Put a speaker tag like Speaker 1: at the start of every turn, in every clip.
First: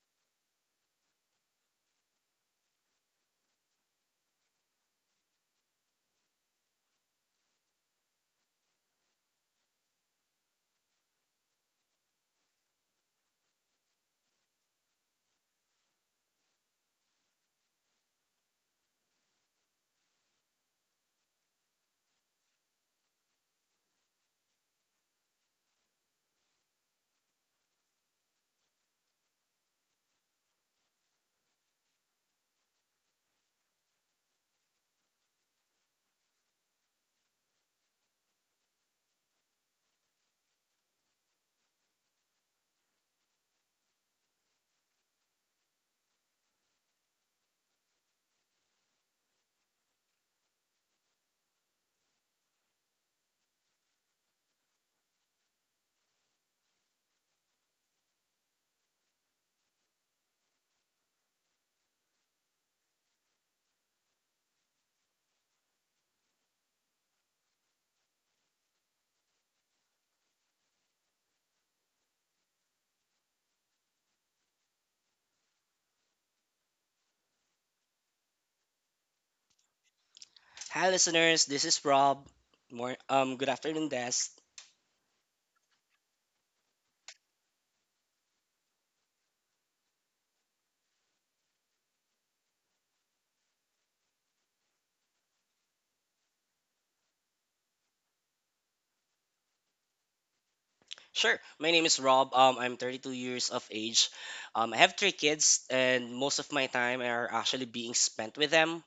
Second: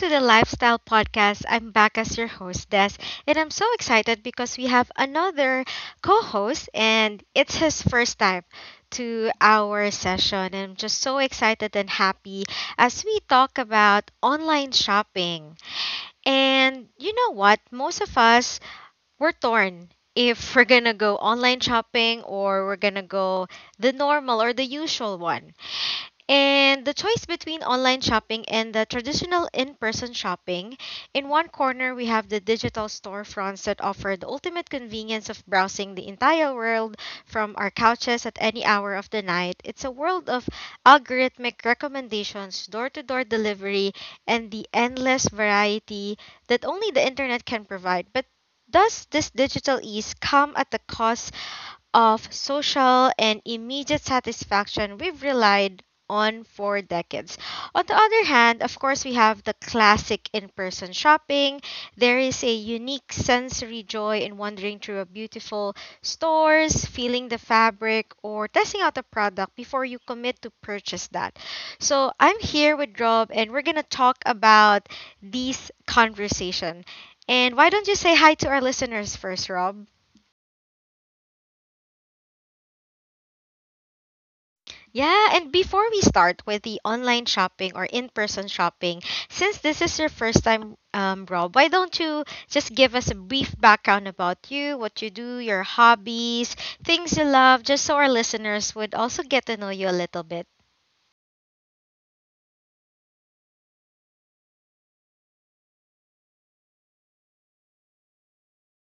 Speaker 1: to the Lifestyle Podcast. I'm back as your host, Des, and I'm so excited because we have another co host, and it's his first time to our session. And I'm just so excited and happy as we talk about online shopping. And you know what? Most of us we're torn if we're gonna go online shopping or we're gonna go the normal or the usual one. And the choice between online shopping and the traditional in person shopping. In one corner, we have the digital storefronts that offer the ultimate convenience of browsing the entire world from our couches at any hour of the night. It's a world of algorithmic recommendations, door to door delivery, and the endless variety that only the internet can provide. But does this digital ease come at the cost of social and immediate satisfaction we've relied on for decades. On the other hand, of course, we have the classic in person shopping. There is a unique sensory joy in wandering through a beautiful stores, feeling the fabric, or testing out a product before you commit to purchase that. So I'm here with Rob, and we're gonna talk about this conversation. And why don't you say hi to our listeners first, Rob?
Speaker 2: Hi, listeners. This is Rob. Good afternoon, Des.
Speaker 1: Yeah, and before we start with the online shopping or in person shopping, since this is your first time, Rob, why don't you just give us a brief background about you, what you do, your hobbies, things you love, just so our listeners would also get to know you a little bit?
Speaker 2: Sure. My name is Rob. I'm 32 years of age. I have three kids, and most of my time are actually being spent with them.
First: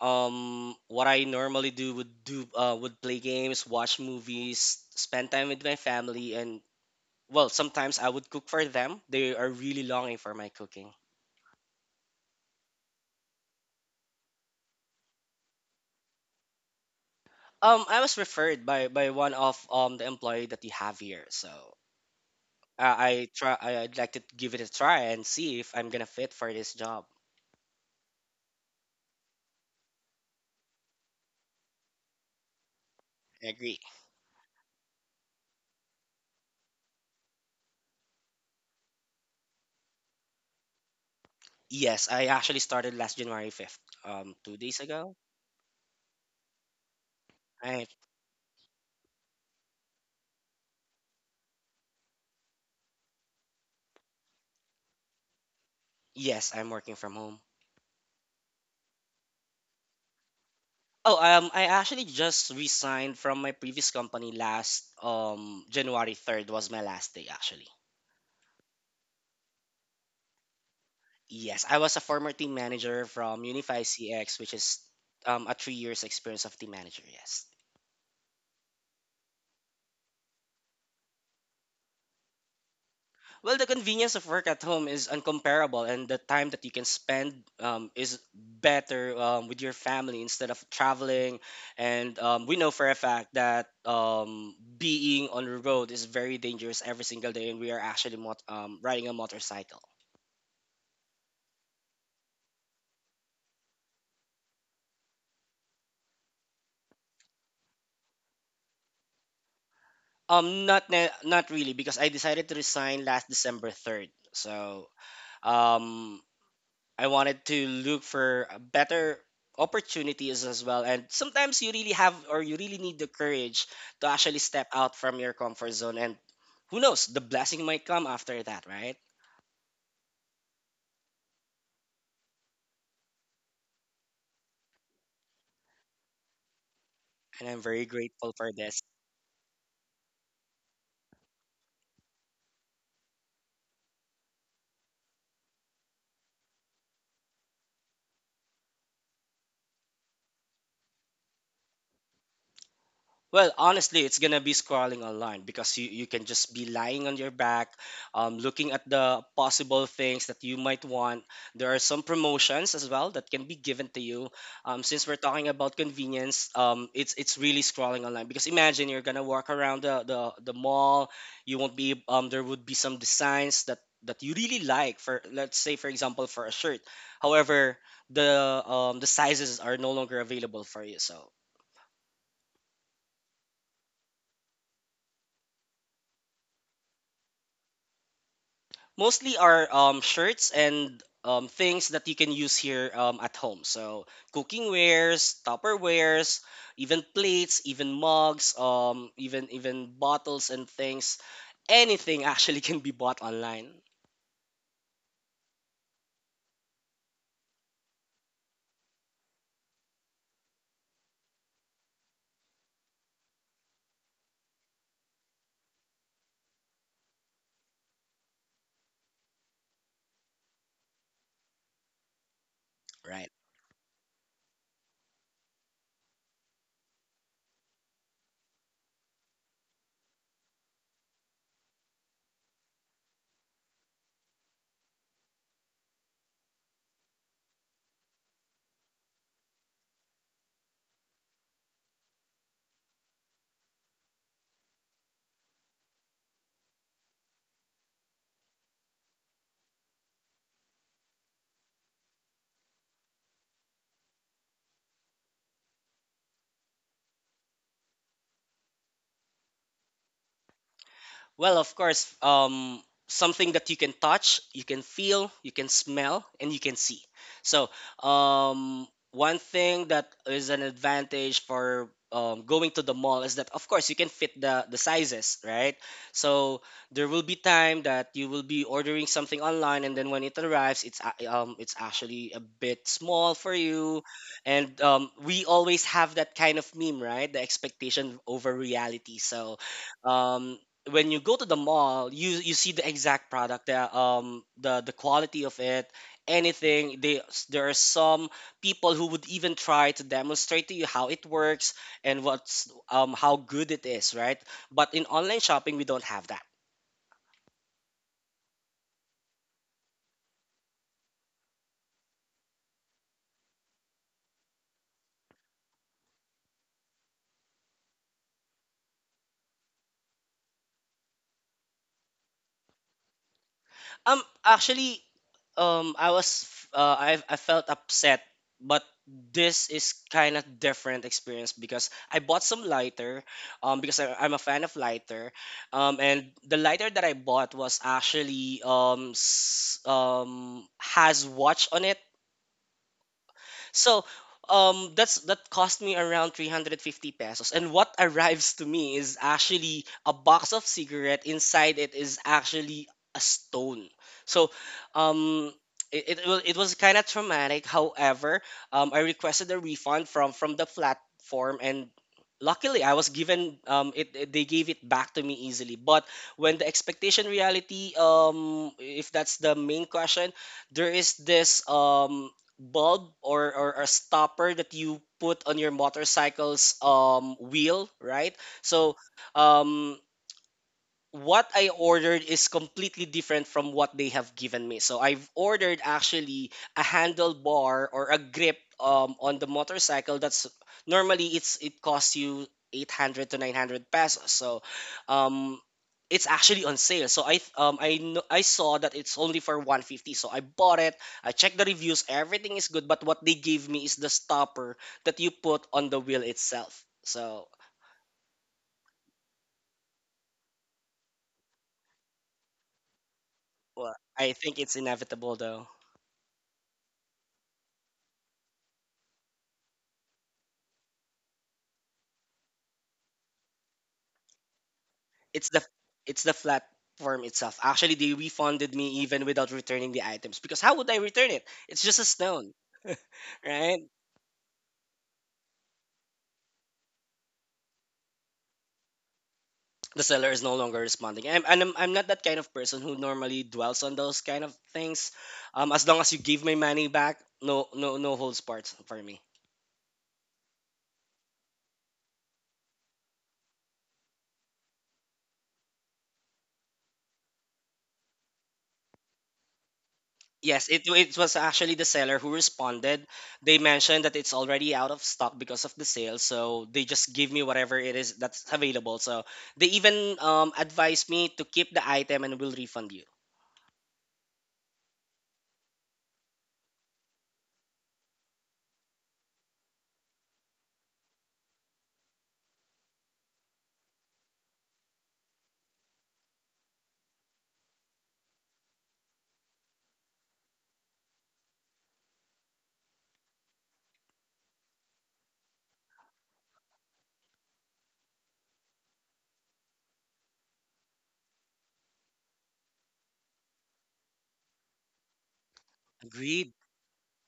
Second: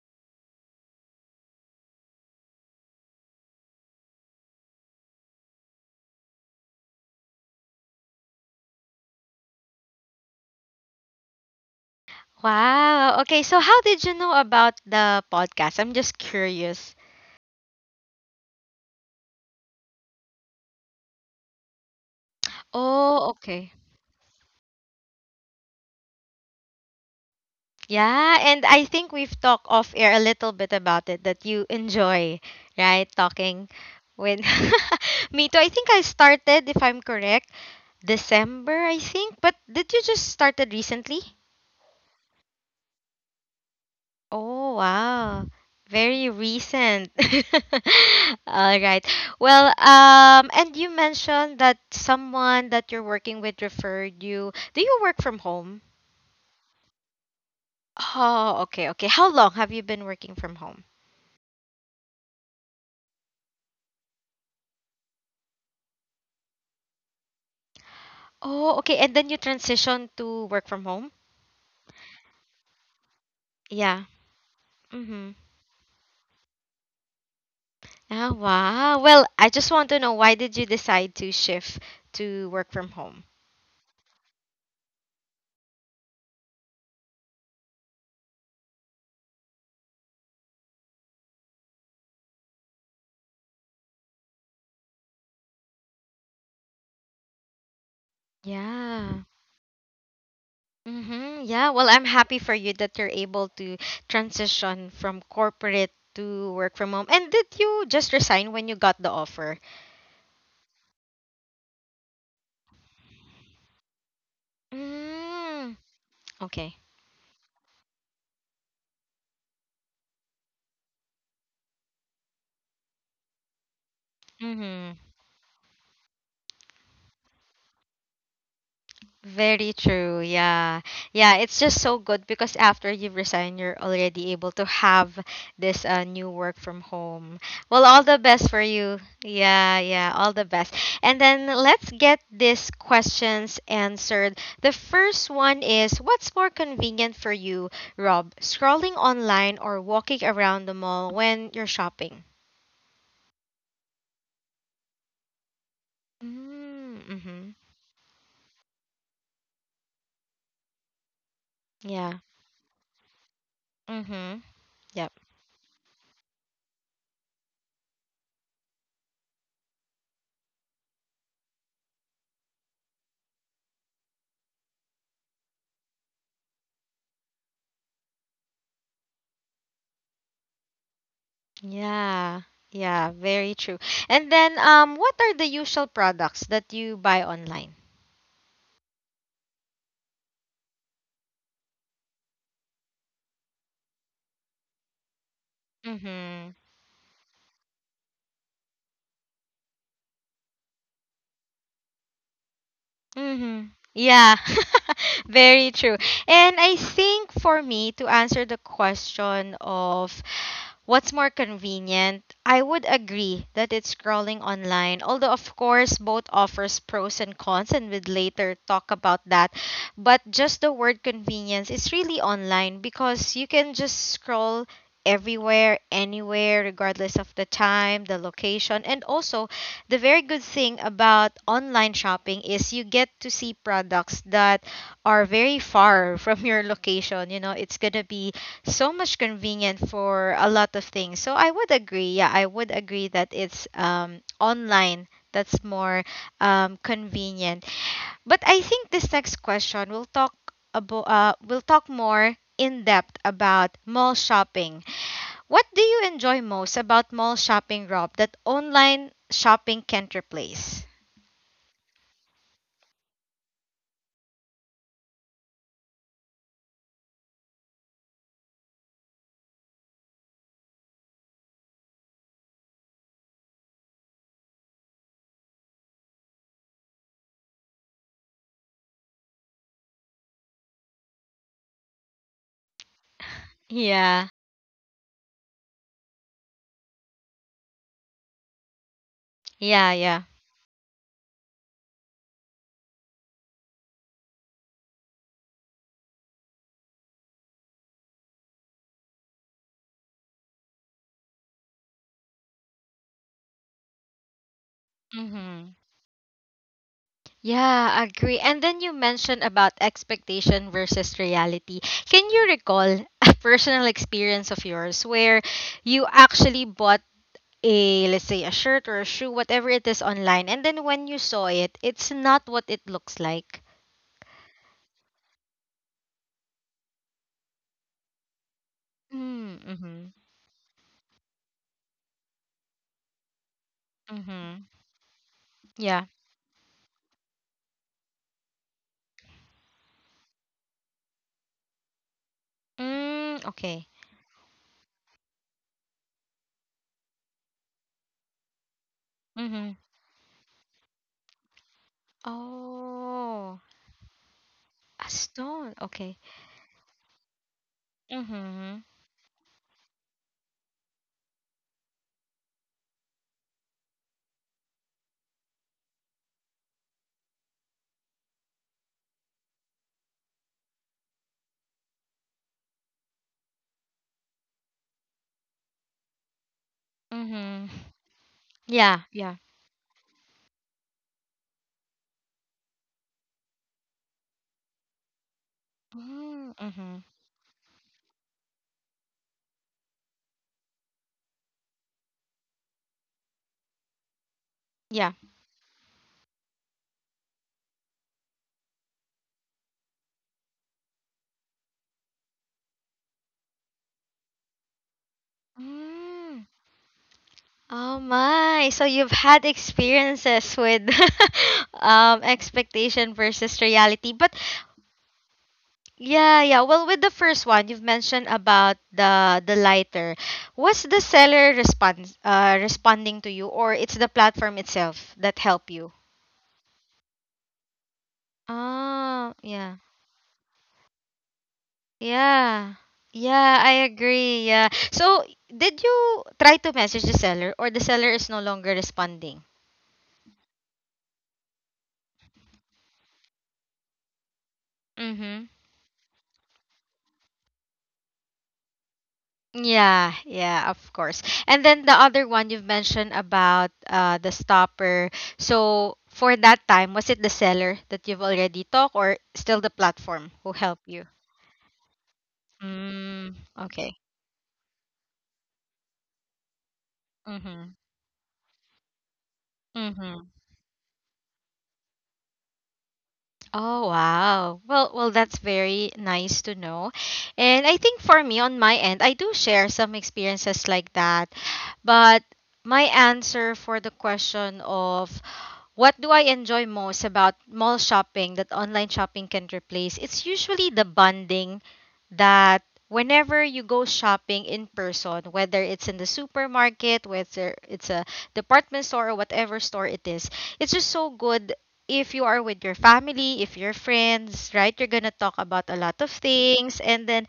Speaker 2: What I normally do would play games, watch movies, spend time with my family, and well, sometimes I would cook for them. They are really longing for my cooking.
Speaker 1: Wow. Okay, so how did you know about the podcast? I'm just curious.
Speaker 2: I was referred by one of the employee that you have here. So
Speaker 1: Oh,
Speaker 2: I try.
Speaker 1: okay.
Speaker 2: I'd like to give it a try and see if I'm gonna fit for this job.
Speaker 1: Yeah, and I think we've talked off air a little bit about it that you enjoy, right?
Speaker 2: I
Speaker 1: Talking
Speaker 2: agree.
Speaker 1: with me too. I think I started, if I'm correct, December, I think. But did you just started recently?
Speaker 2: Yes, I actually started last January 5th, two
Speaker 1: Oh,
Speaker 2: days ago.
Speaker 1: wow. Very recent.
Speaker 2: I
Speaker 1: All right. Well, and you mentioned that someone that you're working with referred you. Do you work from home?
Speaker 2: yes, I'm working from home.
Speaker 1: Oh, okay, okay. How long have you been working from home?
Speaker 2: Oh, I actually just resigned from my previous company last January 3rd was my last day actually.
Speaker 1: Oh, okay. And then you transition to work from home?
Speaker 2: Yes, I was a former team manager from Unify
Speaker 1: Yeah.
Speaker 2: CX, which is
Speaker 1: Mm-hmm.
Speaker 2: a 3 years experience of team manager. Yes.
Speaker 1: Ah, wow. Well, I just want to know why did you decide to shift to work from home?
Speaker 2: Well, the convenience of work at home is uncomparable, and the time that you can spend is better with your family instead of traveling. And we know for a fact that being on the road is very dangerous every single day, and we are actually riding a
Speaker 1: Yeah.
Speaker 2: motorcycle.
Speaker 1: Mm-hmm. Yeah. Well, I'm happy for you that you're able to transition from corporate to work from home. And did you just resign when you got the offer?
Speaker 2: Not not really, because I decided to resign last December 3rd. So
Speaker 1: Mm.
Speaker 2: um,
Speaker 1: Okay.
Speaker 2: I wanted to look for a better opportunities as well. And sometimes you really have or you really need the courage to actually step out
Speaker 1: Mm-hmm.
Speaker 2: from your comfort zone. And who knows, the blessing might come after that, right?
Speaker 1: Very true. Yeah. Yeah, it's just so good because after you resign, you're already able to have this new work from home.
Speaker 2: And I'm
Speaker 1: Well,
Speaker 2: very
Speaker 1: all the
Speaker 2: grateful
Speaker 1: best
Speaker 2: for
Speaker 1: for
Speaker 2: this.
Speaker 1: you. Yeah, yeah, all the best. And then let's get these questions answered. The first one is what's more convenient for you, Rob? Scrolling online or walking around the mall when you're shopping?
Speaker 2: Well, honestly, it's gonna be scrolling online because you can just be
Speaker 1: Mm-hmm.
Speaker 2: lying on your
Speaker 1: Mm-hmm.
Speaker 2: back, looking at the possible things that you might want. There are some
Speaker 1: Yeah.
Speaker 2: promotions as well that can be given to you.
Speaker 1: Mm-hmm.
Speaker 2: Since
Speaker 1: Yep.
Speaker 2: we're talking about convenience, it's really scrolling online because imagine you're gonna walk around the mall. You won't be There would be some designs that you really like for let's say for example for a shirt. However, the sizes are no longer available for you. So
Speaker 1: Yeah. Yeah, very true. And then what are the usual products that you buy online?
Speaker 2: mostly are shirts and things that you can use here at home. So cooking wares, Tupperwares,
Speaker 1: Mhm.
Speaker 2: even plates, even mugs, even bottles and things. Anything actually can be bought
Speaker 1: Mm-hmm.
Speaker 2: online,
Speaker 1: Yeah, very true. And I think for me, to answer the question of what's more convenient, I would agree that it's scrolling online. Although, of course, both offers pros and cons, and we'd later talk about that. But just the word convenience is really online
Speaker 2: right?
Speaker 1: because you can just scroll everywhere, anywhere, regardless of the time, the location, and also the very good thing about online shopping is you get to see products that are very far from your location. You know, it's going to be so much convenient for a lot of things. So I would agree. Yeah, I would agree that it's online that's more convenient. But I think this next question will talk about we'll talk more in depth about mall shopping what do you enjoy most about mall shopping, Rob, that online shopping can't replace?
Speaker 2: Well, of course, something that you can touch, you can feel, you can smell, and you can see. So, um, one thing that is an advantage for going to the mall is that, of course, you can fit the sizes, right? So, there will be time that you will be ordering something online, and then when it arrives, it's actually a bit small for you.
Speaker 1: Yeah,
Speaker 2: And we always have that kind of meme, right? The expectation over reality. So,
Speaker 1: yeah, yeah.
Speaker 2: um, when you go to the mall, you see the exact product, the quality of it, anything. They There are some people who would even try to demonstrate to you how it works and what's how good it is, right? But in online shopping,
Speaker 1: Mm-hmm.
Speaker 2: we don't have that.
Speaker 1: Yeah, agree. And then you mentioned about expectation versus reality. Can you recall a personal experience of yours where you actually bought a, let's say, a shirt or a shoe, whatever it is online, and then when you saw it, it's not what it looks like?
Speaker 2: Actually, I was, f- I felt upset, but this is
Speaker 1: Mm-hmm.
Speaker 2: kind of different experience because I bought some lighter, I'm a fan
Speaker 1: Mm-hmm.
Speaker 2: of lighter,
Speaker 1: Yeah.
Speaker 2: and the lighter that I bought was actually has watch on it.
Speaker 1: Mm, okay.
Speaker 2: So that cost me around 350 pesos. And what arrives to me is
Speaker 1: Mm-hmm.
Speaker 2: actually a box of cigarette. Inside it is actually a
Speaker 1: Oh,
Speaker 2: stone. So
Speaker 1: a
Speaker 2: um,
Speaker 1: stone. Okay.
Speaker 2: it was kind of traumatic. However,
Speaker 1: Mm-hmm.
Speaker 2: I requested a refund from the platform and luckily I was given they gave it back to me easily but when the expectation reality if that's the main question there is this bulb or a stopper that you put on your motorcycle's
Speaker 1: Mm-hmm.
Speaker 2: wheel, right? So
Speaker 1: Yeah, yeah.
Speaker 2: um what I ordered is completely different from what they have given me. So I've ordered actually a
Speaker 1: Mm-hmm.
Speaker 2: handlebar or a grip on the motorcycle. That's normally it costs you 800 to 900 pesos. So
Speaker 1: Yeah.
Speaker 2: um, it's actually on sale. So I saw that it's only for 150. So I bought it. I checked the reviews. Everything is good. But what they gave me is the stopper that you put on the wheel
Speaker 1: Mm.
Speaker 2: itself. So
Speaker 1: Oh my. So you've had experiences with expectation versus
Speaker 2: well,
Speaker 1: reality. But
Speaker 2: I think it's inevitable though.
Speaker 1: yeah, yeah. Well, with the first one, you've mentioned about the lighter. Was the seller response responding to you or it's the platform itself that
Speaker 2: It's the
Speaker 1: help you?
Speaker 2: it's the platform itself. Actually, they refunded me even
Speaker 1: Ah,
Speaker 2: without
Speaker 1: yeah.
Speaker 2: returning the items because how would I return it? It's just a stone,
Speaker 1: Yeah. Yeah, I
Speaker 2: right?
Speaker 1: agree. Yeah. So, did you try to message the seller or the seller is no longer responding?
Speaker 2: The seller is no longer responding, and I'm not that kind of person who normally dwells on those kind of things.
Speaker 1: Mm-hmm.
Speaker 2: As long as you give my money back, no holds barred for me.
Speaker 1: Yeah, yeah, of course. And then the other one you've mentioned about the stopper. So for that time, was it the seller that you've already talked or still the platform who
Speaker 2: Yes,
Speaker 1: helped you?
Speaker 2: it was actually the seller who responded.
Speaker 1: Mm,
Speaker 2: They
Speaker 1: okay.
Speaker 2: mentioned that it's already out of stock because of the sale, so they just give me
Speaker 1: Mm-hmm.
Speaker 2: whatever it is that's available. So they even
Speaker 1: Mm-hmm.
Speaker 2: advised me to keep the item and will refund you.
Speaker 1: Oh wow. Well well that's very nice to know. And I think for me on my end I do share some experiences like that. But my answer for the question of what do I enjoy most about mall shopping that online shopping can replace? It's usually the bonding that whenever you go shopping in person, whether it's in the supermarket, whether it's a department store or whatever store it is, it's just so good if you are with your family, if you're friends, right? You're gonna talk about a lot of
Speaker 2: Agreed.
Speaker 1: things and then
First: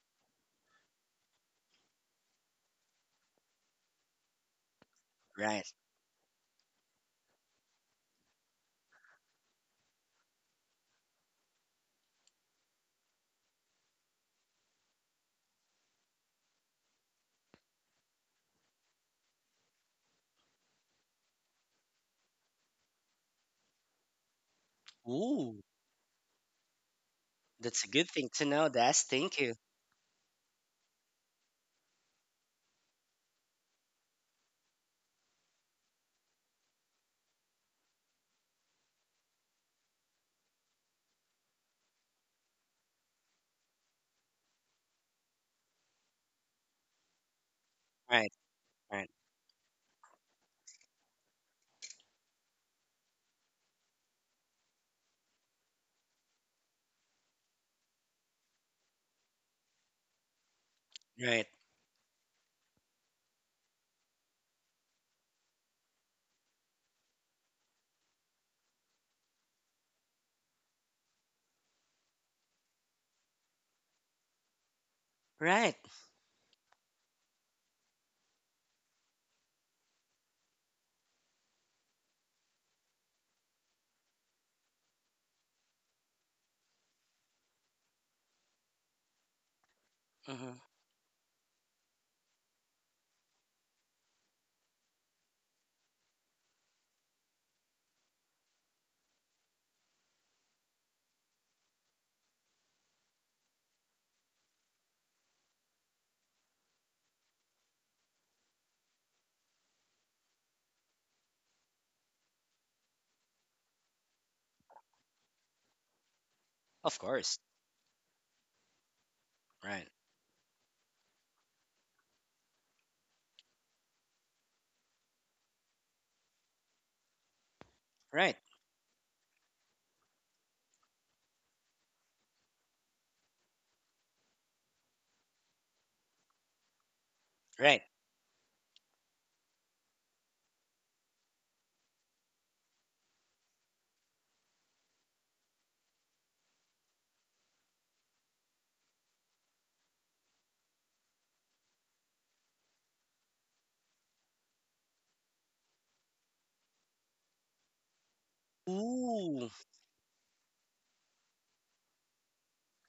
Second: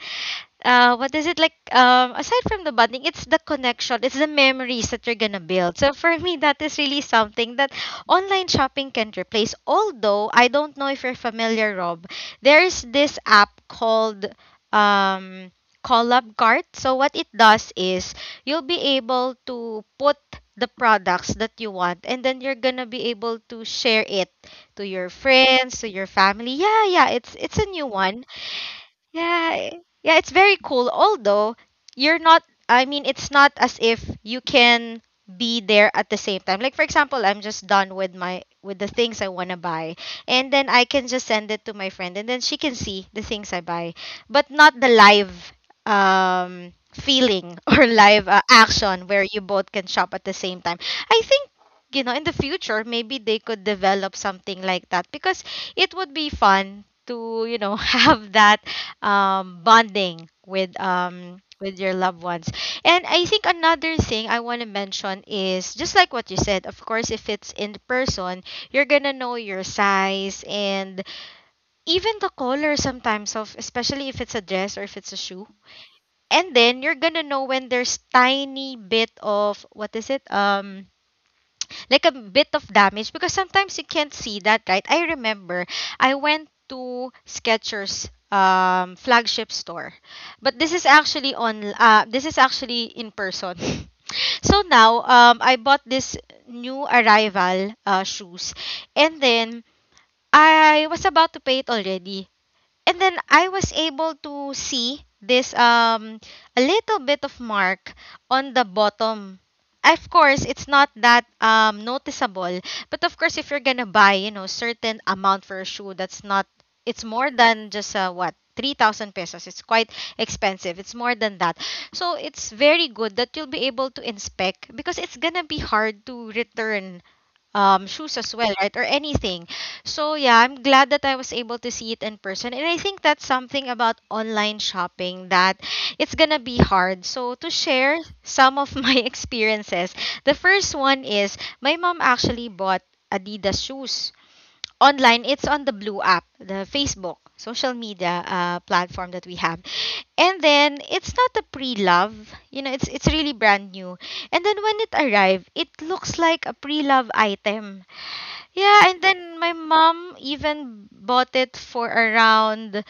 Speaker 1: what is it like? Aside from the bonding, it's the connection, it's the memories that you're gonna
Speaker 2: Right.
Speaker 1: build. So for me, that is really something that online shopping can replace. Although I don't know if you're familiar, Rob, there's this app called um, Collab Cart. So what it does is you'll be able to put the products that you want, and then you're gonna be able to share it to your
Speaker 2: Ooh,
Speaker 1: friends, to your family. Yeah, yeah, it's a
Speaker 2: that's a
Speaker 1: new
Speaker 2: good
Speaker 1: one
Speaker 2: thing to know, Des. Thank
Speaker 1: yeah,
Speaker 2: you.
Speaker 1: yeah, it's very cool. Although you're not, I mean, it's not as if you can be there at the same time. Like for example, I'm just done with my with the things I want to buy, and then I can just send it to my friend, and then she can see the things I buy, but not the live feeling or live
Speaker 2: Right,
Speaker 1: action
Speaker 2: right,
Speaker 1: where you both can shop at the same time. I think you know in the future maybe they could develop something like that because it would be fun to have that bonding
Speaker 2: right,
Speaker 1: with your loved ones. And I think another thing I want to mention is just like what you said, of course, if it's in person, you're gonna know your size and even the color sometimes of, especially if it's a dress or if it's a shoe.
Speaker 2: right.
Speaker 1: And then you're gonna know when there's tiny bit of what is it? Like a bit of damage because sometimes you can't see that, right? I remember I went to Skechers flagship store. But
Speaker 2: Hmm.
Speaker 1: this is actually on this is actually in person. so now I bought this new arrival shoes and then I was about to pay it already and then I was able to see this a little bit of mark on the bottom. Of course, it's not that noticeable, but of course, if you're gonna buy, you know, certain amount for a shoe, that's not.
Speaker 2: Of
Speaker 1: It's more
Speaker 2: course.
Speaker 1: than just what 3,000 pesos. It's
Speaker 2: Right,
Speaker 1: quite expensive. It's more than that. So it's very good that you'll be able to inspect because it's gonna be hard to return shoes as
Speaker 2: right,
Speaker 1: well, right? Or anything. So yeah, I'm glad that I was able to see it in person. And I think that's something about online shopping that it's gonna be hard. So to
Speaker 2: right.
Speaker 1: share some of my experiences, the first one is my mom actually bought Adidas shoes online. It's on the Blue app, the Facebook social media platform that we have. And then it's not a pre-love, you know, it's really brand new. And then when it arrived, it looks like a pre-love item yeah, and then my
Speaker 2: Ooh,
Speaker 1: mom even bought it for around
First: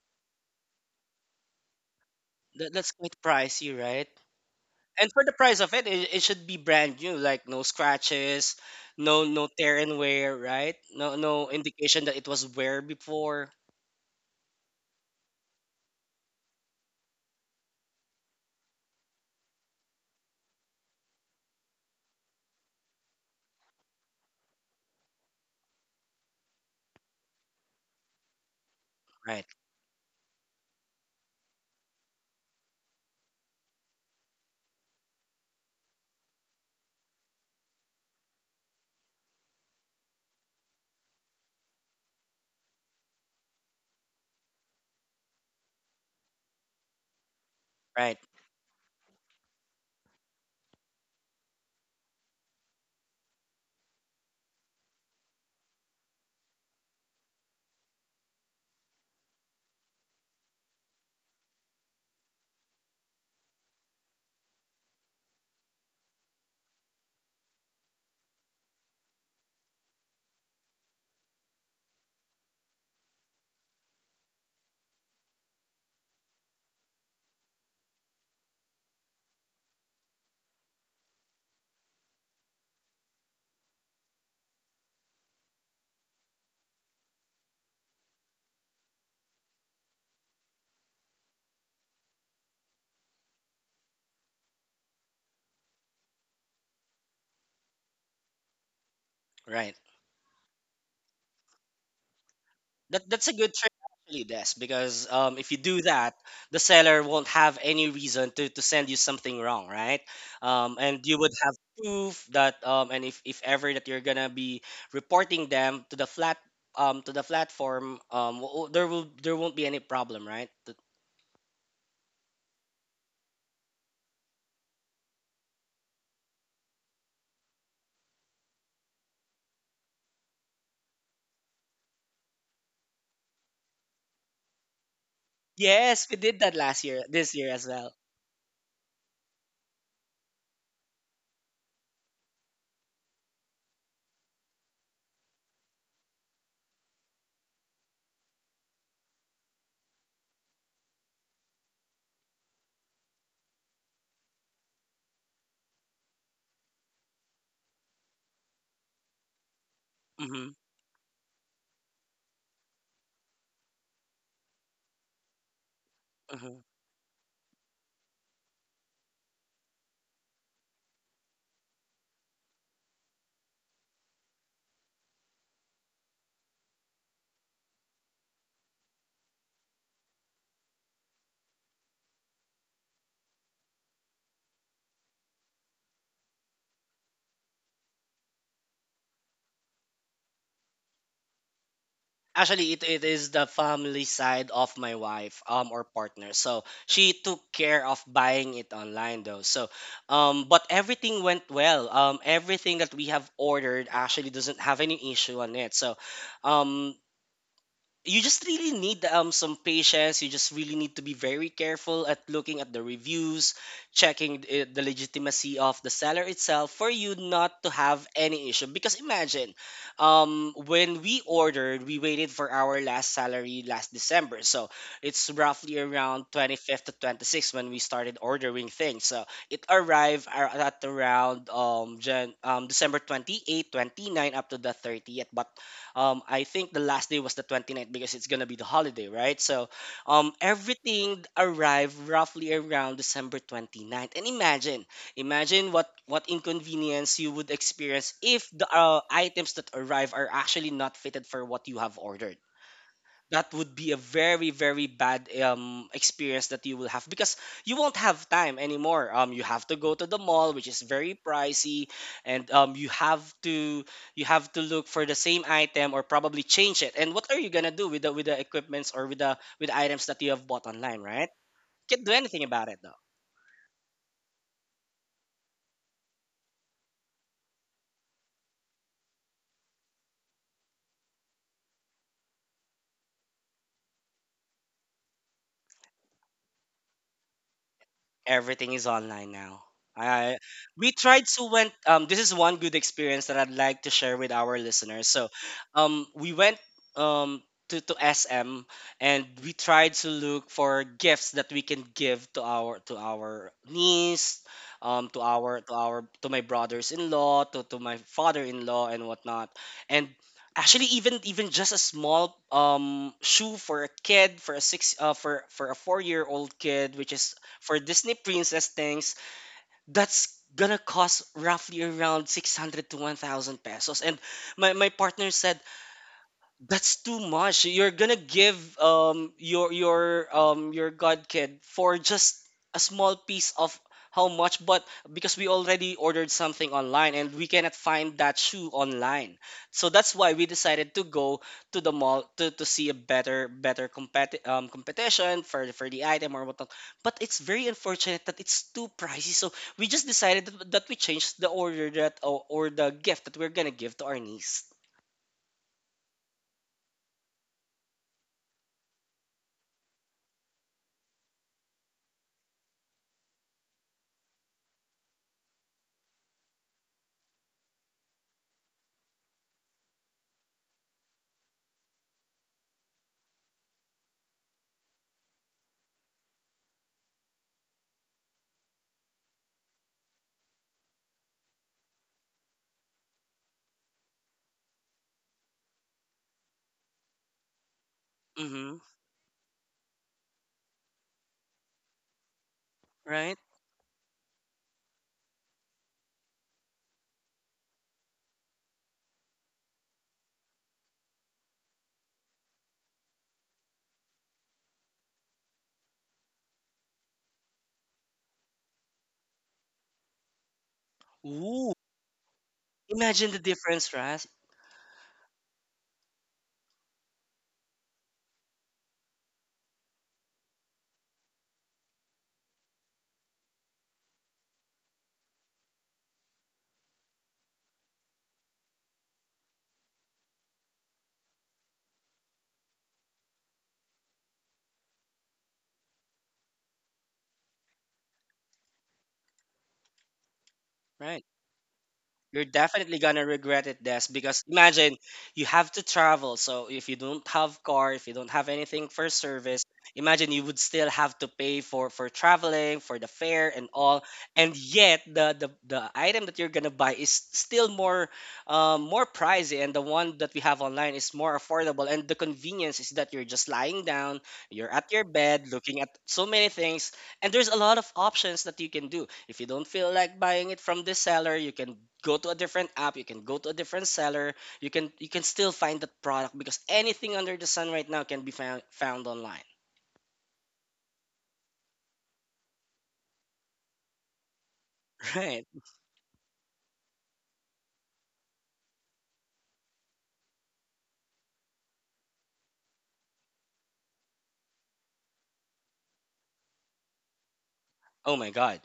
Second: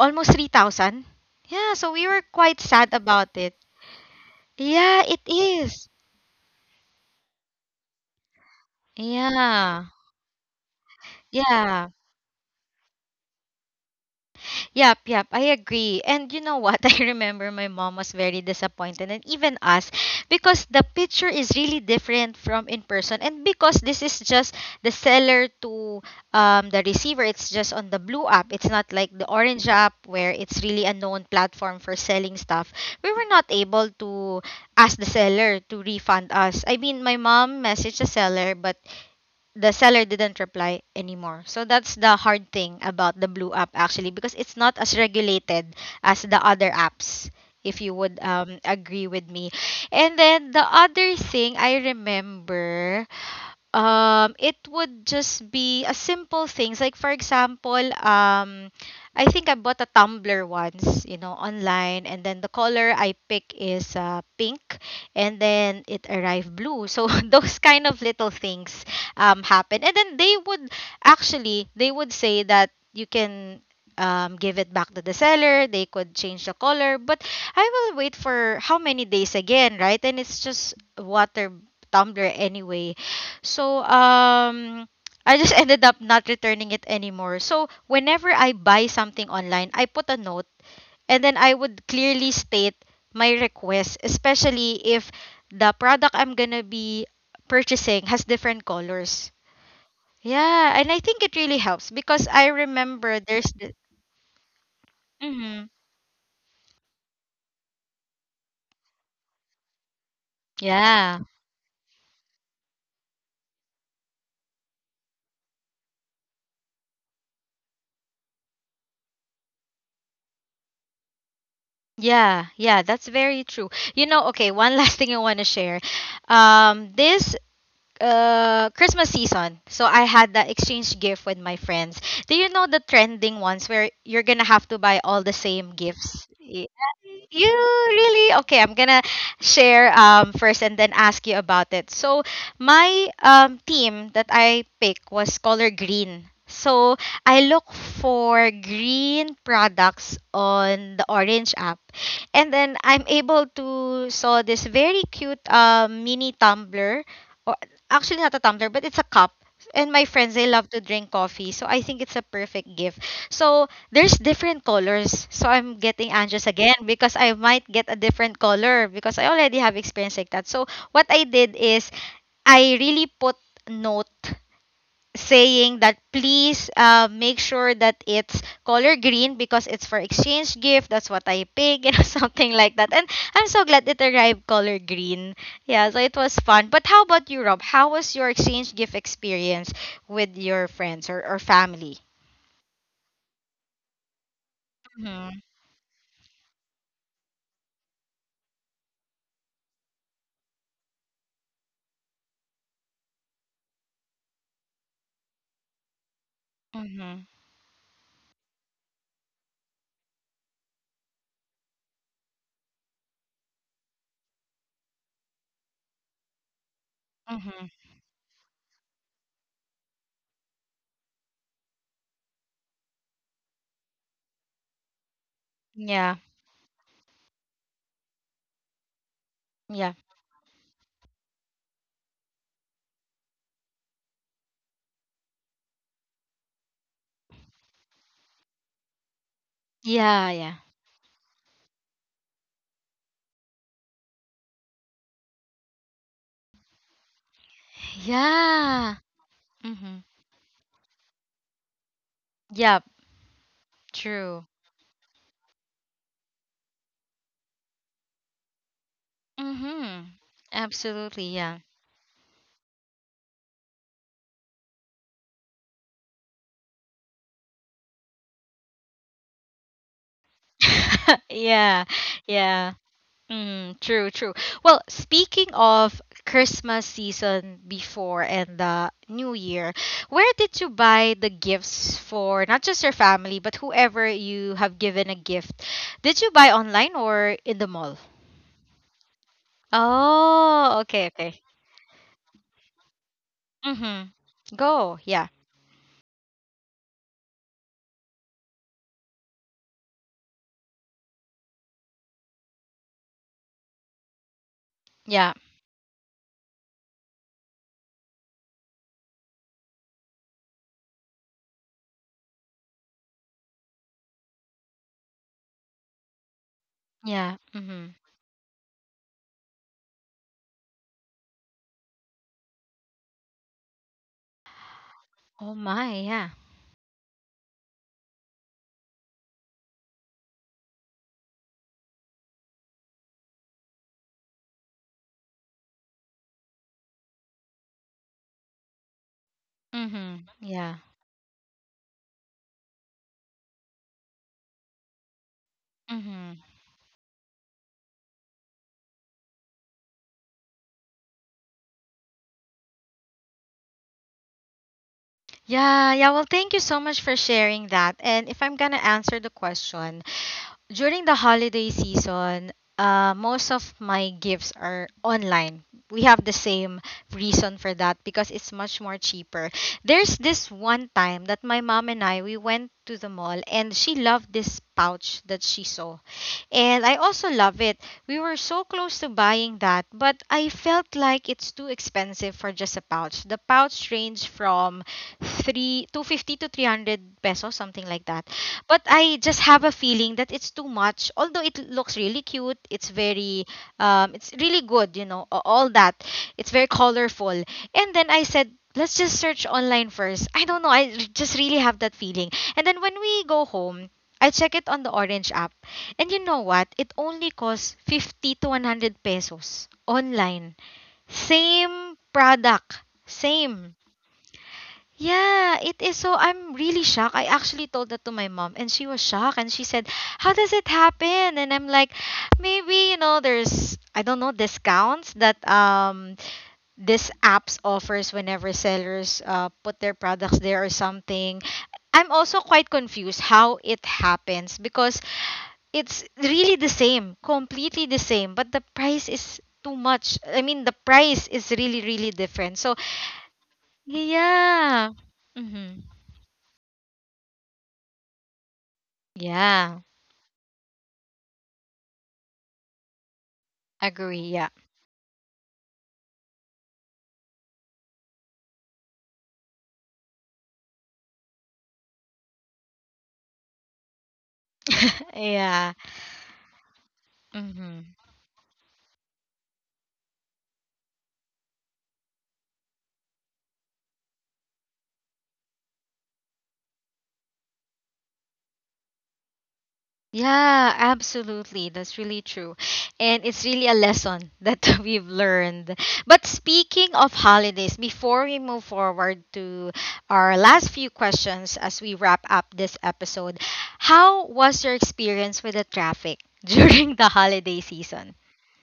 Speaker 1: almost 3,000. Yeah, so we were quite sad
Speaker 2: that's quite
Speaker 1: about it.
Speaker 2: pricey, right?
Speaker 1: Yeah,
Speaker 2: And
Speaker 1: it
Speaker 2: for the price of it,
Speaker 1: is.
Speaker 2: it should be brand new, like no scratches, no tear
Speaker 1: Yeah.
Speaker 2: and wear, right? No
Speaker 1: Yeah.
Speaker 2: indication that it was wear before.
Speaker 1: Yep, yep, I agree. And you know what? I remember my mom was very disappointed, and even us, because the picture is really different from in person. And because this is just the seller to the receiver, it's just on the blue app. It's not like the
Speaker 2: Right,
Speaker 1: orange app where it's really a known platform for selling stuff. We were not able to ask the seller to refund us. I mean, my mom messaged the seller, but the seller didn't reply anymore. So that's the hard thing about the Blue app actually because it's not as regulated as the other apps if you
Speaker 2: right,
Speaker 1: would agree with me. And then the other thing I remember it would just be a simple things like for example I think I bought a tumbler once, you know, online and then the color I pick is pink and then it arrived blue. So those kind of little things happen and then they would actually they would say that you can give it back to the seller, they could change the color, but I will wait for how many days again, right? And it's just water tumbler anyway. So I just ended up not returning it anymore. So whenever I buy something online, I put a note and then I would clearly state my request, especially if the product I'm gonna be purchasing has different colors.
Speaker 2: right.
Speaker 1: Yeah, and I think it really helps because I
Speaker 2: That
Speaker 1: remember
Speaker 2: that's a
Speaker 1: there's
Speaker 2: good trick
Speaker 1: the
Speaker 2: actually, Des, because if you
Speaker 1: hmm.
Speaker 2: do that, the seller won't have any reason to send you something wrong, right? And you
Speaker 1: Yeah.
Speaker 2: would have proof that and if ever that you're gonna be reporting them to the flat to the platform there won't be any problem, right?
Speaker 1: Yeah, yeah, that's very true. You know, okay, one last thing I want to share. This Christmas season. So I had that exchange gift with my friends. Do you know the trending ones where you're gonna have to buy all the same
Speaker 2: Yes, we
Speaker 1: gifts?
Speaker 2: did that
Speaker 1: Yeah.
Speaker 2: last year, this year
Speaker 1: You
Speaker 2: as well.
Speaker 1: really okay? I'm gonna share first and then ask you about it. So my team that I picked was color green. So I look for green products on the Orange app, and then I'm able to saw this very cute mini tumbler, actually not a tumbler, but it's a cup. And my friends,
Speaker 2: Hmm.
Speaker 1: they love to drink coffee. So I think it's a perfect gift. So there's different colors. So I'm getting anxious
Speaker 2: Hmm.
Speaker 1: again because I might get a different color because I already have experience like that. So what I did is I really put note saying that, please make sure that it's color green because it's for exchange gift. That's what I pick, you know, something like that. And I'm so glad it arrived color green. Yeah, so it was fun. But how about you, Rob? How was your exchange gift experience with your friends or, family?
Speaker 2: Actually, it is the family side of my
Speaker 1: Mm-hmm.
Speaker 2: wife, or partner. So she took care of buying it online though. So, but everything went well. Everything that we have ordered actually doesn't have any issue on it. So, um,
Speaker 1: Mm-hmm.
Speaker 2: you just really need some patience. You just really need to be very careful at looking at the reviews, checking the the legitimacy of the seller itself for you not
Speaker 1: Mm-hmm.
Speaker 2: to have any issue. Because imagine, when we ordered, we waited for our last salary last December, so it's roughly
Speaker 1: Yeah.
Speaker 2: around 25th to 26th when we started ordering things. So it
Speaker 1: Yeah.
Speaker 2: arrived at around December 28th, twenty ninth up to the 30th, but I think the last day was the twenty ninth because it's gonna be the holiday, right? So
Speaker 1: Yeah. Yeah.
Speaker 2: everything arrived roughly around December 29th. And imagine, imagine what inconvenience you would experience if the
Speaker 1: Yeah.
Speaker 2: items that
Speaker 1: Mm-hmm.
Speaker 2: arrive are actually not fitted for what you have ordered.
Speaker 1: Yeah.
Speaker 2: That would be a
Speaker 1: True.
Speaker 2: very bad experience that you will have because you won't have time anymore. You have to go to
Speaker 1: Mm-hmm.
Speaker 2: the mall, which is very
Speaker 1: Absolutely. Yeah.
Speaker 2: pricey, and you have to look for the same item or probably change it. And what are you going to do with the equipments or with the items that you have bought online, right?
Speaker 1: yeah.
Speaker 2: Can't do anything about
Speaker 1: Yeah.
Speaker 2: it.
Speaker 1: Mm, true, true. Well, speaking of Christmas season before and the New Year, where did you buy the gifts for not just your family, but whoever you have given a gift? Did you buy online or in the mall?
Speaker 2: Everything is online now. I
Speaker 1: Oh,
Speaker 2: We
Speaker 1: okay,
Speaker 2: tried
Speaker 1: okay.
Speaker 2: to went this is one good experience that I'd like to
Speaker 1: Mm-hmm.
Speaker 2: share with our
Speaker 1: Go.
Speaker 2: listeners. So
Speaker 1: Yeah.
Speaker 2: we went um to SM and we tried to look for gifts that we can give to our niece, to
Speaker 1: Yeah.
Speaker 2: our to our to my brothers in law, to my father in law and whatnot. And actually even just a small shoe for a kid, for a 4 year old kid, which is
Speaker 1: Yeah.
Speaker 2: for
Speaker 1: Mm-hmm.
Speaker 2: Disney Princess things, that's gonna cost roughly around 600 to 1,000 pesos. And my partner
Speaker 1: Oh
Speaker 2: said,
Speaker 1: my, yeah.
Speaker 2: that's too much. You're gonna give your god kid for just a small piece of how much, but because we already ordered something online and we cannot find that shoe online. So that's
Speaker 1: Mm-hmm.
Speaker 2: why we
Speaker 1: Yeah.
Speaker 2: decided to go to the mall to see a better competition for the item
Speaker 1: Mm-hmm.
Speaker 2: or whatnot. But it's very unfortunate that it's too pricey. So we just decided that we changed the order that or the gift that we're gonna give to our niece.
Speaker 1: Yeah, yeah. Well, thank you so much for sharing that. And if I'm gonna answer the question, during the holiday season, most of my gifts are online. We have the same reason for that because it's much more cheaper. There's this one time that my mom and I, we went to the mall and she loved this pouch that she saw. And I also love it. We were so close to buying that, but I felt like it's too expensive for just a pouch. The pouch ranged from 3 250 to 300 pesos, something like that,
Speaker 2: Mm-hmm.
Speaker 1: but I just have a feeling that it's too much. Although it looks really cute, it's
Speaker 2: Right?
Speaker 1: very, it's really good, you know, a- all that. It's very colorful. And then I said, let's just search online first. I don't know, I r- just really have that feeling. And then when we go home, I check it on the Orange app. And you know what? It only costs 50 to 100 pesos online.
Speaker 2: Ooh,
Speaker 1: Same product,
Speaker 2: imagine the
Speaker 1: same.
Speaker 2: difference, right?
Speaker 1: Yeah, it is. So I'm really shocked. I actually told that to my mom and she was shocked and she said, "How does it happen?" And I'm like, "Maybe, you know, there's I don't know, discounts that this apps offers whenever sellers put their products there or something." I'm also quite confused how it happens because it's really the same, completely the same, but the price is too much. I mean, the
Speaker 2: Right.
Speaker 1: price is really, really
Speaker 2: You're
Speaker 1: different. So
Speaker 2: definitely gonna regret it, Des, because
Speaker 1: yeah.
Speaker 2: imagine you have
Speaker 1: Mm-hmm.
Speaker 2: to travel. So if you don't have car, if you don't have anything for service,
Speaker 1: Yeah.
Speaker 2: imagine you would still have to pay for traveling, for the fare and all.
Speaker 1: Agree. Yeah.
Speaker 2: And yet the item that you're gonna buy is still more more pricey, and the one that we have online is more affordable. And the convenience is that you're just lying down, you're at your bed,
Speaker 1: Yeah.
Speaker 2: looking at so many things, and there's a lot of
Speaker 1: Mm-hmm.
Speaker 2: options that you can do. If you don't feel like buying it from this seller, you can go to a different app, you can go to a different seller, you can still find that product because anything under the sun right now can be found online.
Speaker 1: Yeah, absolutely. That's really true. And it's really a lesson that we've
Speaker 2: Right.
Speaker 1: learned. But speaking of holidays, before we move forward to our last few questions as we wrap up this episode, how was your experience with the traffic during the holiday
Speaker 2: Oh
Speaker 1: season?
Speaker 2: my god.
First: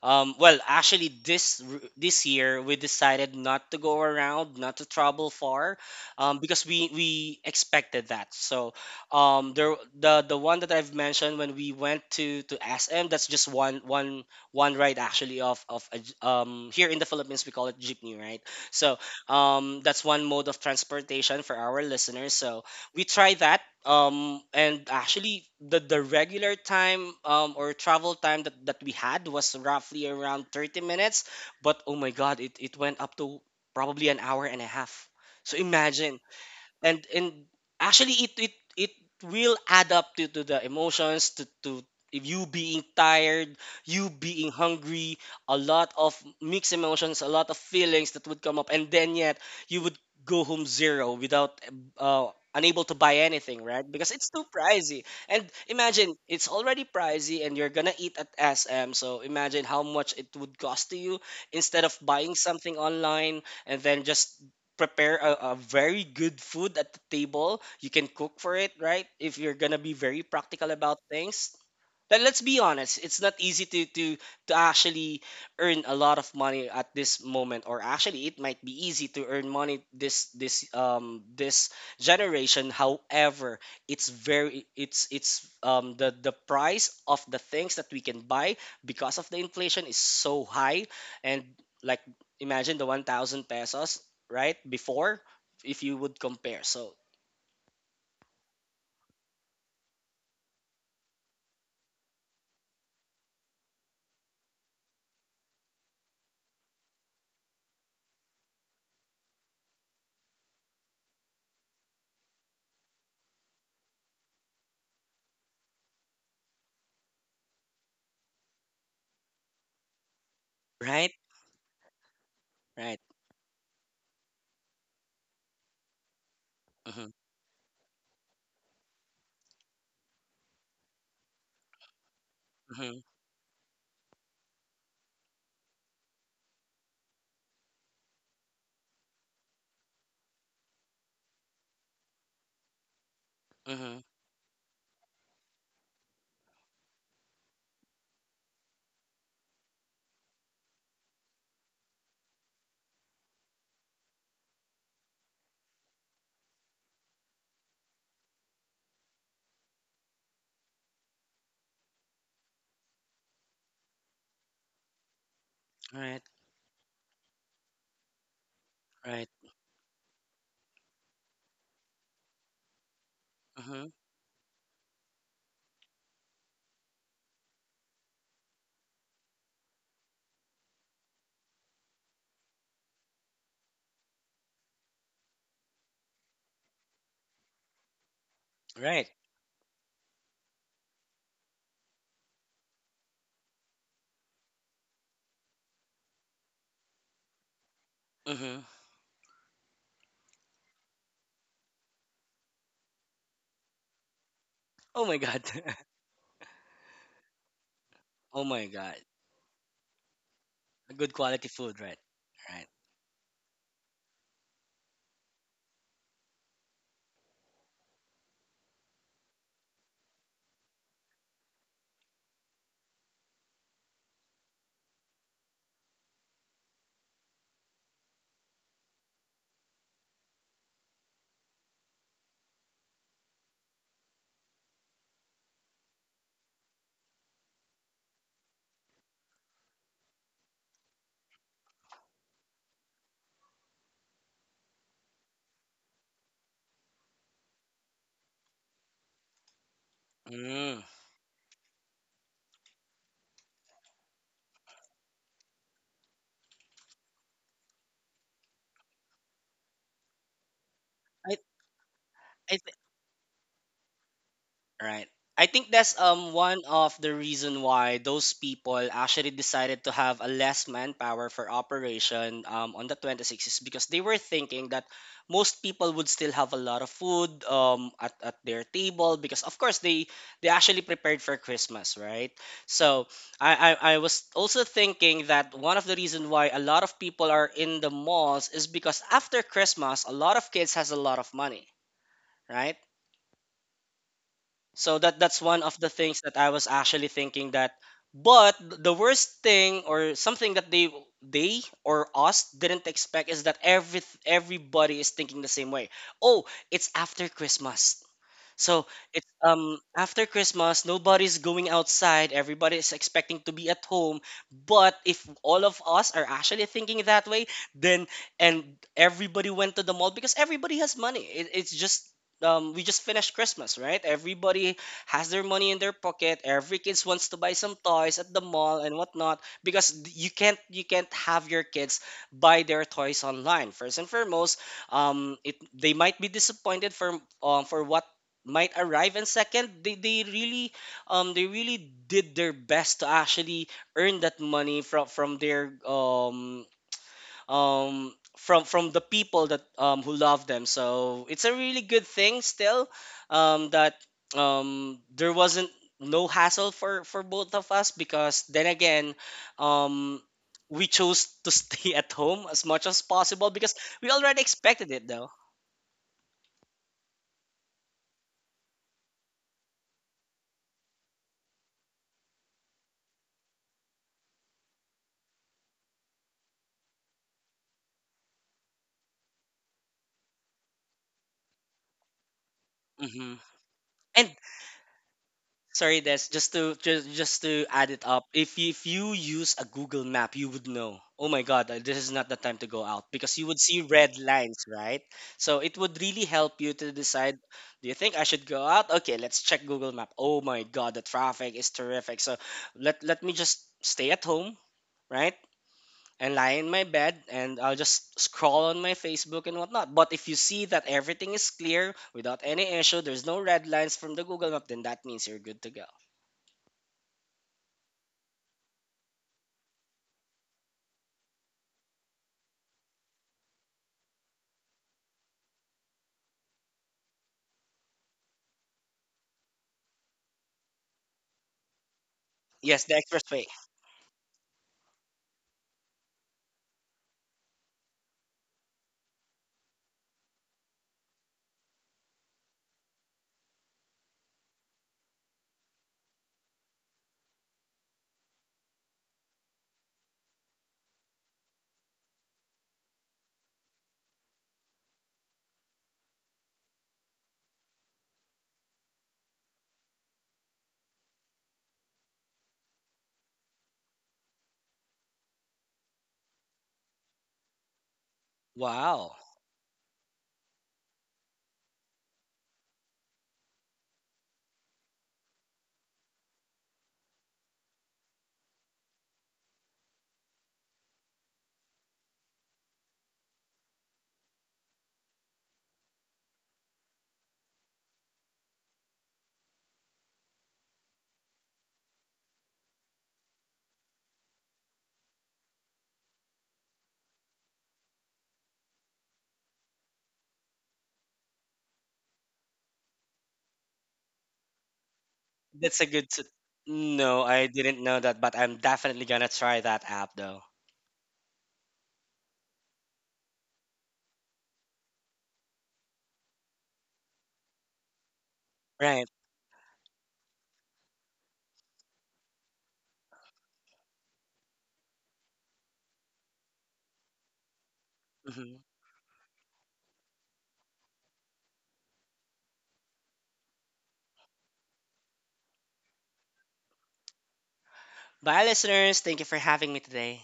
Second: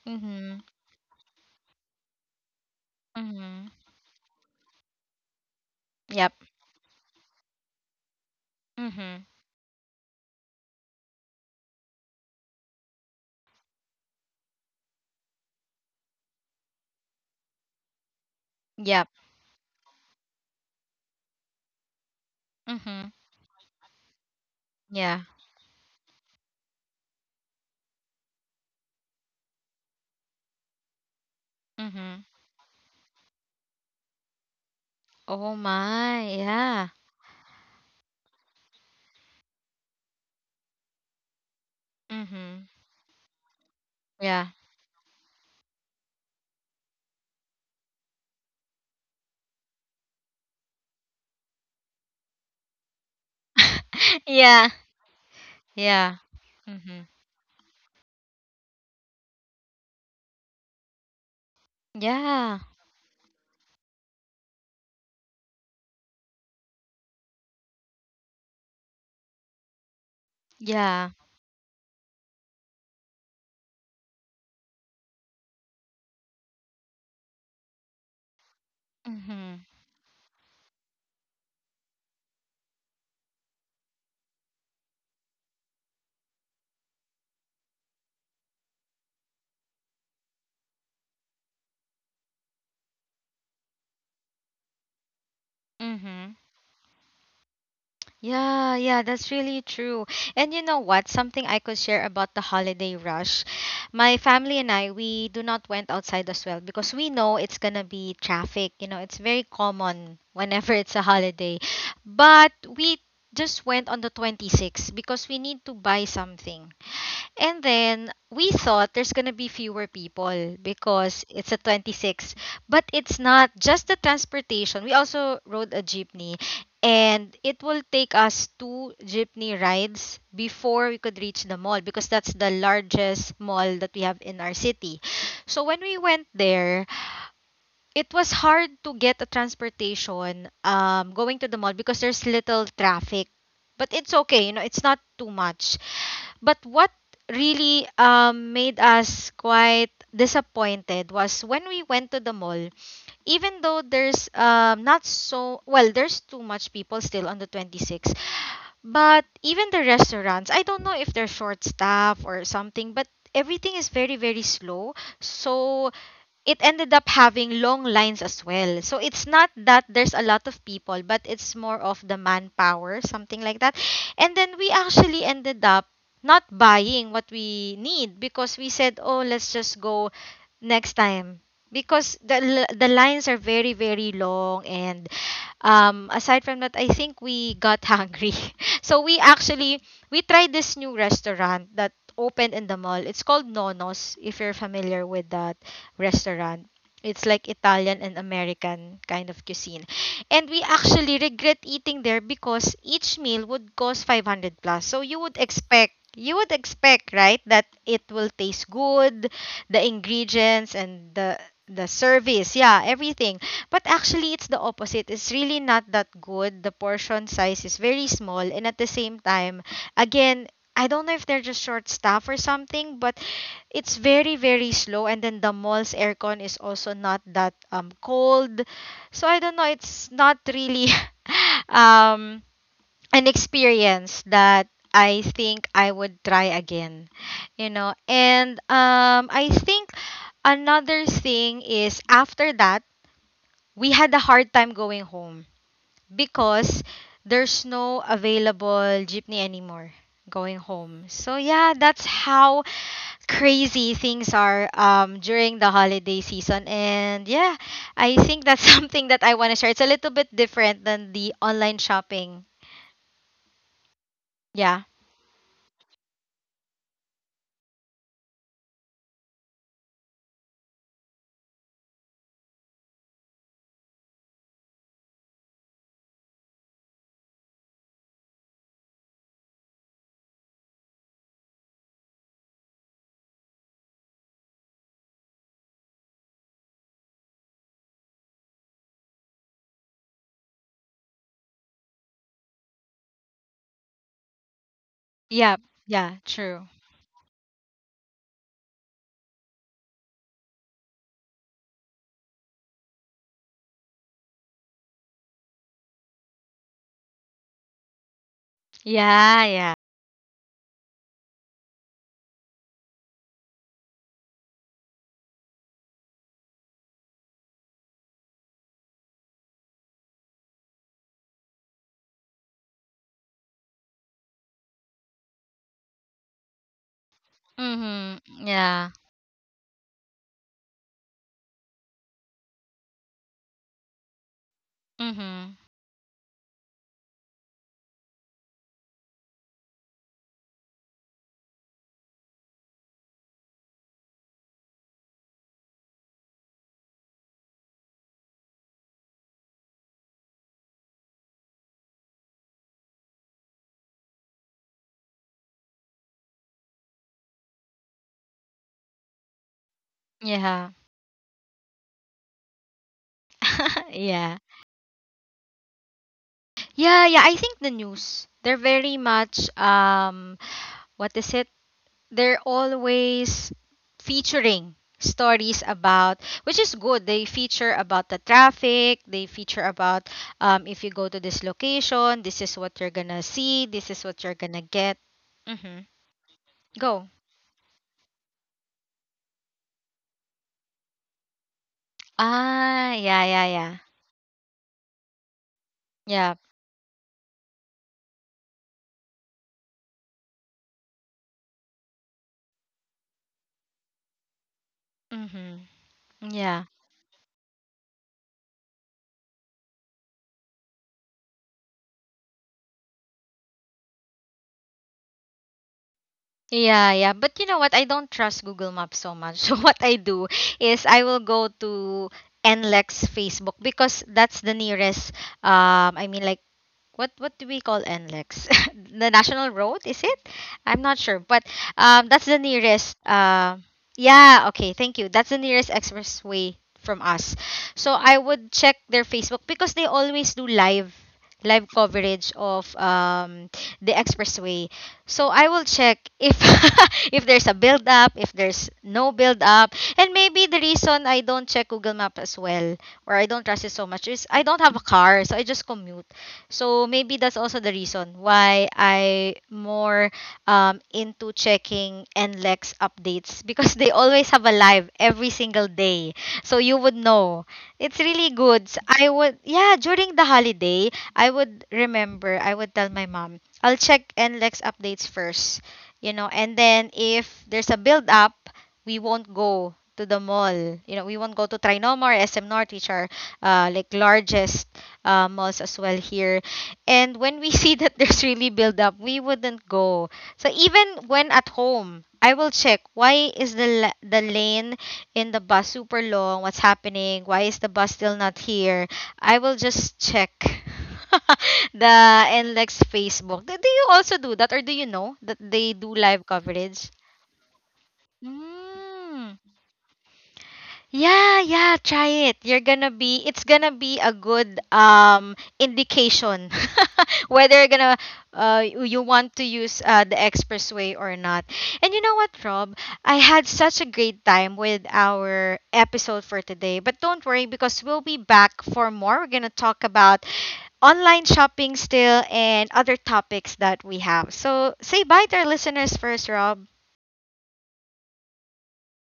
Speaker 1: Mm-hmm.
Speaker 2: Well, actually, this year we decided not
Speaker 1: Mm-hmm.
Speaker 2: to go around, not to travel far,
Speaker 1: Yep.
Speaker 2: because we expected that. So,
Speaker 1: Mm-hmm.
Speaker 2: there the one that I've mentioned when we went to SM, that's just one ride actually of a here in the Philippines we call it jeepney, right? So,
Speaker 1: Yep.
Speaker 2: that's one mode of transportation for our listeners. So, we
Speaker 1: Mm-hmm.
Speaker 2: try that and
Speaker 1: Yeah.
Speaker 2: actually the regular time or travel time that we had was roughly around 30 minutes, but oh my
Speaker 1: Mm-hmm.
Speaker 2: god, it went up to probably an hour and a half.
Speaker 1: Oh
Speaker 2: So imagine.
Speaker 1: my, yeah.
Speaker 2: And actually it will add up to the emotions to if you
Speaker 1: Mm-hmm.
Speaker 2: being tired, you
Speaker 1: Yeah.
Speaker 2: being hungry, a lot of mixed emotions, a lot of feelings that would come up, and then yet you would go home zero without uh, unable to buy anything, right? Because it's too
Speaker 1: Yeah.
Speaker 2: pricey and
Speaker 1: Yeah.
Speaker 2: imagine it's already
Speaker 1: Mm-hmm.
Speaker 2: pricey and you're gonna eat at sm, so imagine how much it would cost to you instead of buying
Speaker 1: Yeah.
Speaker 2: something online and then just prepare a very good food at the table. You can cook for it, right? If you're gonna be very practical about
Speaker 1: Yeah.
Speaker 2: things, but let's be honest, it's not easy to actually earn a lot of money at this moment, or actually it might be easy to earn
Speaker 1: Mm-hmm.
Speaker 2: money this this generation. However, it's very it's the price of the things that we can buy because of the inflation is so high, and like imagine the 1,000 pesos right before if you would
Speaker 1: Mm-hmm.
Speaker 2: compare. So
Speaker 1: Yeah, yeah, that's really true. And you know what? Something I could share about the holiday rush. My family and I, we do not went outside as well because we know it's gonna be traffic. You know, it's very common whenever it's a holiday. But we just went on the 26th because we need to buy something. And then we thought there's going to be fewer people
Speaker 2: right,
Speaker 1: because it's a 26. But
Speaker 2: right,
Speaker 1: it's not just the transportation. We also rode a jeepney.
Speaker 2: mm-hmm,
Speaker 1: And it will take us two jeepney rides before we could reach the mall because that's the
Speaker 2: mm-hmm,
Speaker 1: largest mall that we have in our city. So when we went there, it was hard to get a transportation going to the mall because there's little traffic. But
Speaker 2: mm-hmm,
Speaker 1: it's okay, you know, it's not too much. But what really made us quite disappointed was when we went to the mall, even though there's not so, well, there's too much people still on the 26. But even the restaurants, I don't know if they're short staff or something, but everything is very, very slow. So
Speaker 2: right,
Speaker 1: it ended up having long lines as well. So it's
Speaker 2: right,
Speaker 1: not that there's a lot of people, but it's more of the manpower, something like that.
Speaker 2: mm-hmm,
Speaker 1: And then we actually ended up not buying what we need because we said, oh, let's just go next time. Because the, l- the lines are very, very long, and aside from that, I think we got hungry. So
Speaker 2: right.
Speaker 1: we actually, we tried this new restaurant that opened in the mall. It's called Nonos, if you're familiar with that restaurant. It's like Italian and
Speaker 2: Mm-hmm.
Speaker 1: American kind of cuisine. And we actually regret eating there because each meal would cost 500 plus. So
Speaker 2: Oh my god.
Speaker 1: you would expect, right, that it will
Speaker 2: Oh my
Speaker 1: taste
Speaker 2: god.
Speaker 1: good, the ingredients
Speaker 2: Good
Speaker 1: and the
Speaker 2: quality food,
Speaker 1: the
Speaker 2: right?
Speaker 1: service,
Speaker 2: Right.
Speaker 1: yeah, everything. But actually it's the opposite. It's really not that good. The portion size is very small and at the same time, again, I don't know if they're just short staff or something, but it's very very slow. And then the mall's aircon is also not that cold, so I don't know. It's not really um an experience that I think I would try again, you know. And I think another thing is after that we had a hard time going home because there's no available jeepney anymore going
Speaker 2: Mm.
Speaker 1: home. So yeah, that's how crazy things are during the holiday season. And yeah, I think that's something that I want to share. It's a little bit different than the
Speaker 2: I
Speaker 1: online shopping.
Speaker 2: I
Speaker 1: Yeah.
Speaker 2: Right. I think that's one of the reason why those people actually decided to have a less manpower for operation on the 26th is because they were thinking that most people would still have a lot of food at their table because of course they actually prepared for Christmas, right? So I was also thinking that one of the reason why a lot of people are in the malls is because after Christmas a lot of kids has a lot of money. Right? So that's
Speaker 1: Yeah.
Speaker 2: one of the
Speaker 1: Yeah,
Speaker 2: things that I was
Speaker 1: true.
Speaker 2: actually thinking that, but the worst thing or something that they or us didn't expect is that everybody is thinking the same way. Oh, it's after Christmas. So it's
Speaker 1: Yeah, yeah.
Speaker 2: after Christmas, nobody's going outside. Everybody's expecting to be at home. But if all of us are actually thinking that way, then and everybody went to the mall because everybody has money. It's just we just finished Christmas, right? Everybody has their money in their pocket. Every kids wants to buy some toys at
Speaker 1: Mhm.
Speaker 2: the mall and
Speaker 1: Yeah.
Speaker 2: whatnot because you can't have your kids buy their toys online. First and foremost, it
Speaker 1: Mhm.
Speaker 2: they might be disappointed for what might arrive, and second they really they really did their best to actually earn that money from their from the people that who love them. So it's a really good thing still that there wasn't no hassle for both of us because then again, um we
Speaker 1: Yeah.
Speaker 2: chose to stay at home as much as possible because we already
Speaker 1: Yeah.
Speaker 2: expected it though.
Speaker 1: Yeah, yeah, I think the news. They're very much what is it? They're always featuring stories about, which is good, they feature about the traffic, they feature about if you go to this location, this is
Speaker 2: Hmm.
Speaker 1: what you're gonna see,
Speaker 2: And
Speaker 1: this is what you're gonna get.
Speaker 2: sorry, Des.
Speaker 1: Mm-hmm.
Speaker 2: Just to just just to
Speaker 1: Go.
Speaker 2: add it up, if you use a Google Map, you would know. Oh my God, this is not the time to go out because you
Speaker 1: Ah,
Speaker 2: would see
Speaker 1: yeah, yeah,
Speaker 2: red
Speaker 1: yeah.
Speaker 2: lines, right? So it would really help you to
Speaker 1: Yeah.
Speaker 2: decide. Do you think I should go out? Okay, let's check Google Map. Oh my God, the traffic is terrific. So let me just stay at home, right? And
Speaker 1: Mm-hmm.
Speaker 2: lie in my bed
Speaker 1: Yeah.
Speaker 2: and I'll just scroll on my Facebook and whatnot. But if you see that everything is clear without any issue, there's no red lines from the Google Map, then that means you're good to go.
Speaker 1: Yeah, yeah, but you know what, I don't trust Google Maps so much. So what I do is I will go to NLEX Facebook, because that's the nearest, I mean like what do we call NLEX? The national road, is it? I'm not sure, but
Speaker 2: Yes, the
Speaker 1: that's the
Speaker 2: expressway.
Speaker 1: nearest. Yeah, okay, thank you. That's the nearest expressway from us. So I would check their Facebook because they always do live coverage of the expressway. So I will check if if there's a build up, if there's no build up, and maybe the reason I don't check Google Map as well, or I don't trust it so much, is I don't have a car, so I just commute. So maybe that's also the reason why I more into checking NLEX updates because they always have a live every single day. So you would know. It's
Speaker 2: Wow,
Speaker 1: really good. S- I would yeah, during the holiday, I would remember, I would tell my mom, I'll check NLEX updates first. You know, and then if there's a build up, we won't go to the mall. You know, we won't go to Trinoma or SM North, which are like largest malls as well here. And when we see that there's really build up, we wouldn't go. So even when at home, I will check, why is the la- the lane in the bus super long? What's happening? Why is the bus still not here? I will just check the NLEX Facebook. Do you also do
Speaker 2: that's
Speaker 1: that,
Speaker 2: a
Speaker 1: or do
Speaker 2: good.
Speaker 1: you
Speaker 2: S
Speaker 1: know that they
Speaker 2: no,
Speaker 1: do
Speaker 2: I
Speaker 1: live
Speaker 2: didn't know that,
Speaker 1: coverage?
Speaker 2: but I'm definitely gonna try that app though.
Speaker 1: Mm. Yeah, yeah, try it. You're gonna be, it's gonna be a good indication whether you're
Speaker 2: Right.
Speaker 1: gonna you you want to use the expressway or not. And you know what, Rob? I had such a great time with our episode for today. But don't
Speaker 2: Hmm.
Speaker 1: worry because we'll be back for more. We're gonna talk about online shopping still and other topics that we have. So say bye to our listeners first, Rob.
Speaker 2: Bye, listeners. Thank you for having me today.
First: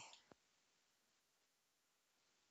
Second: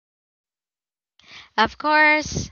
Speaker 1: Of course.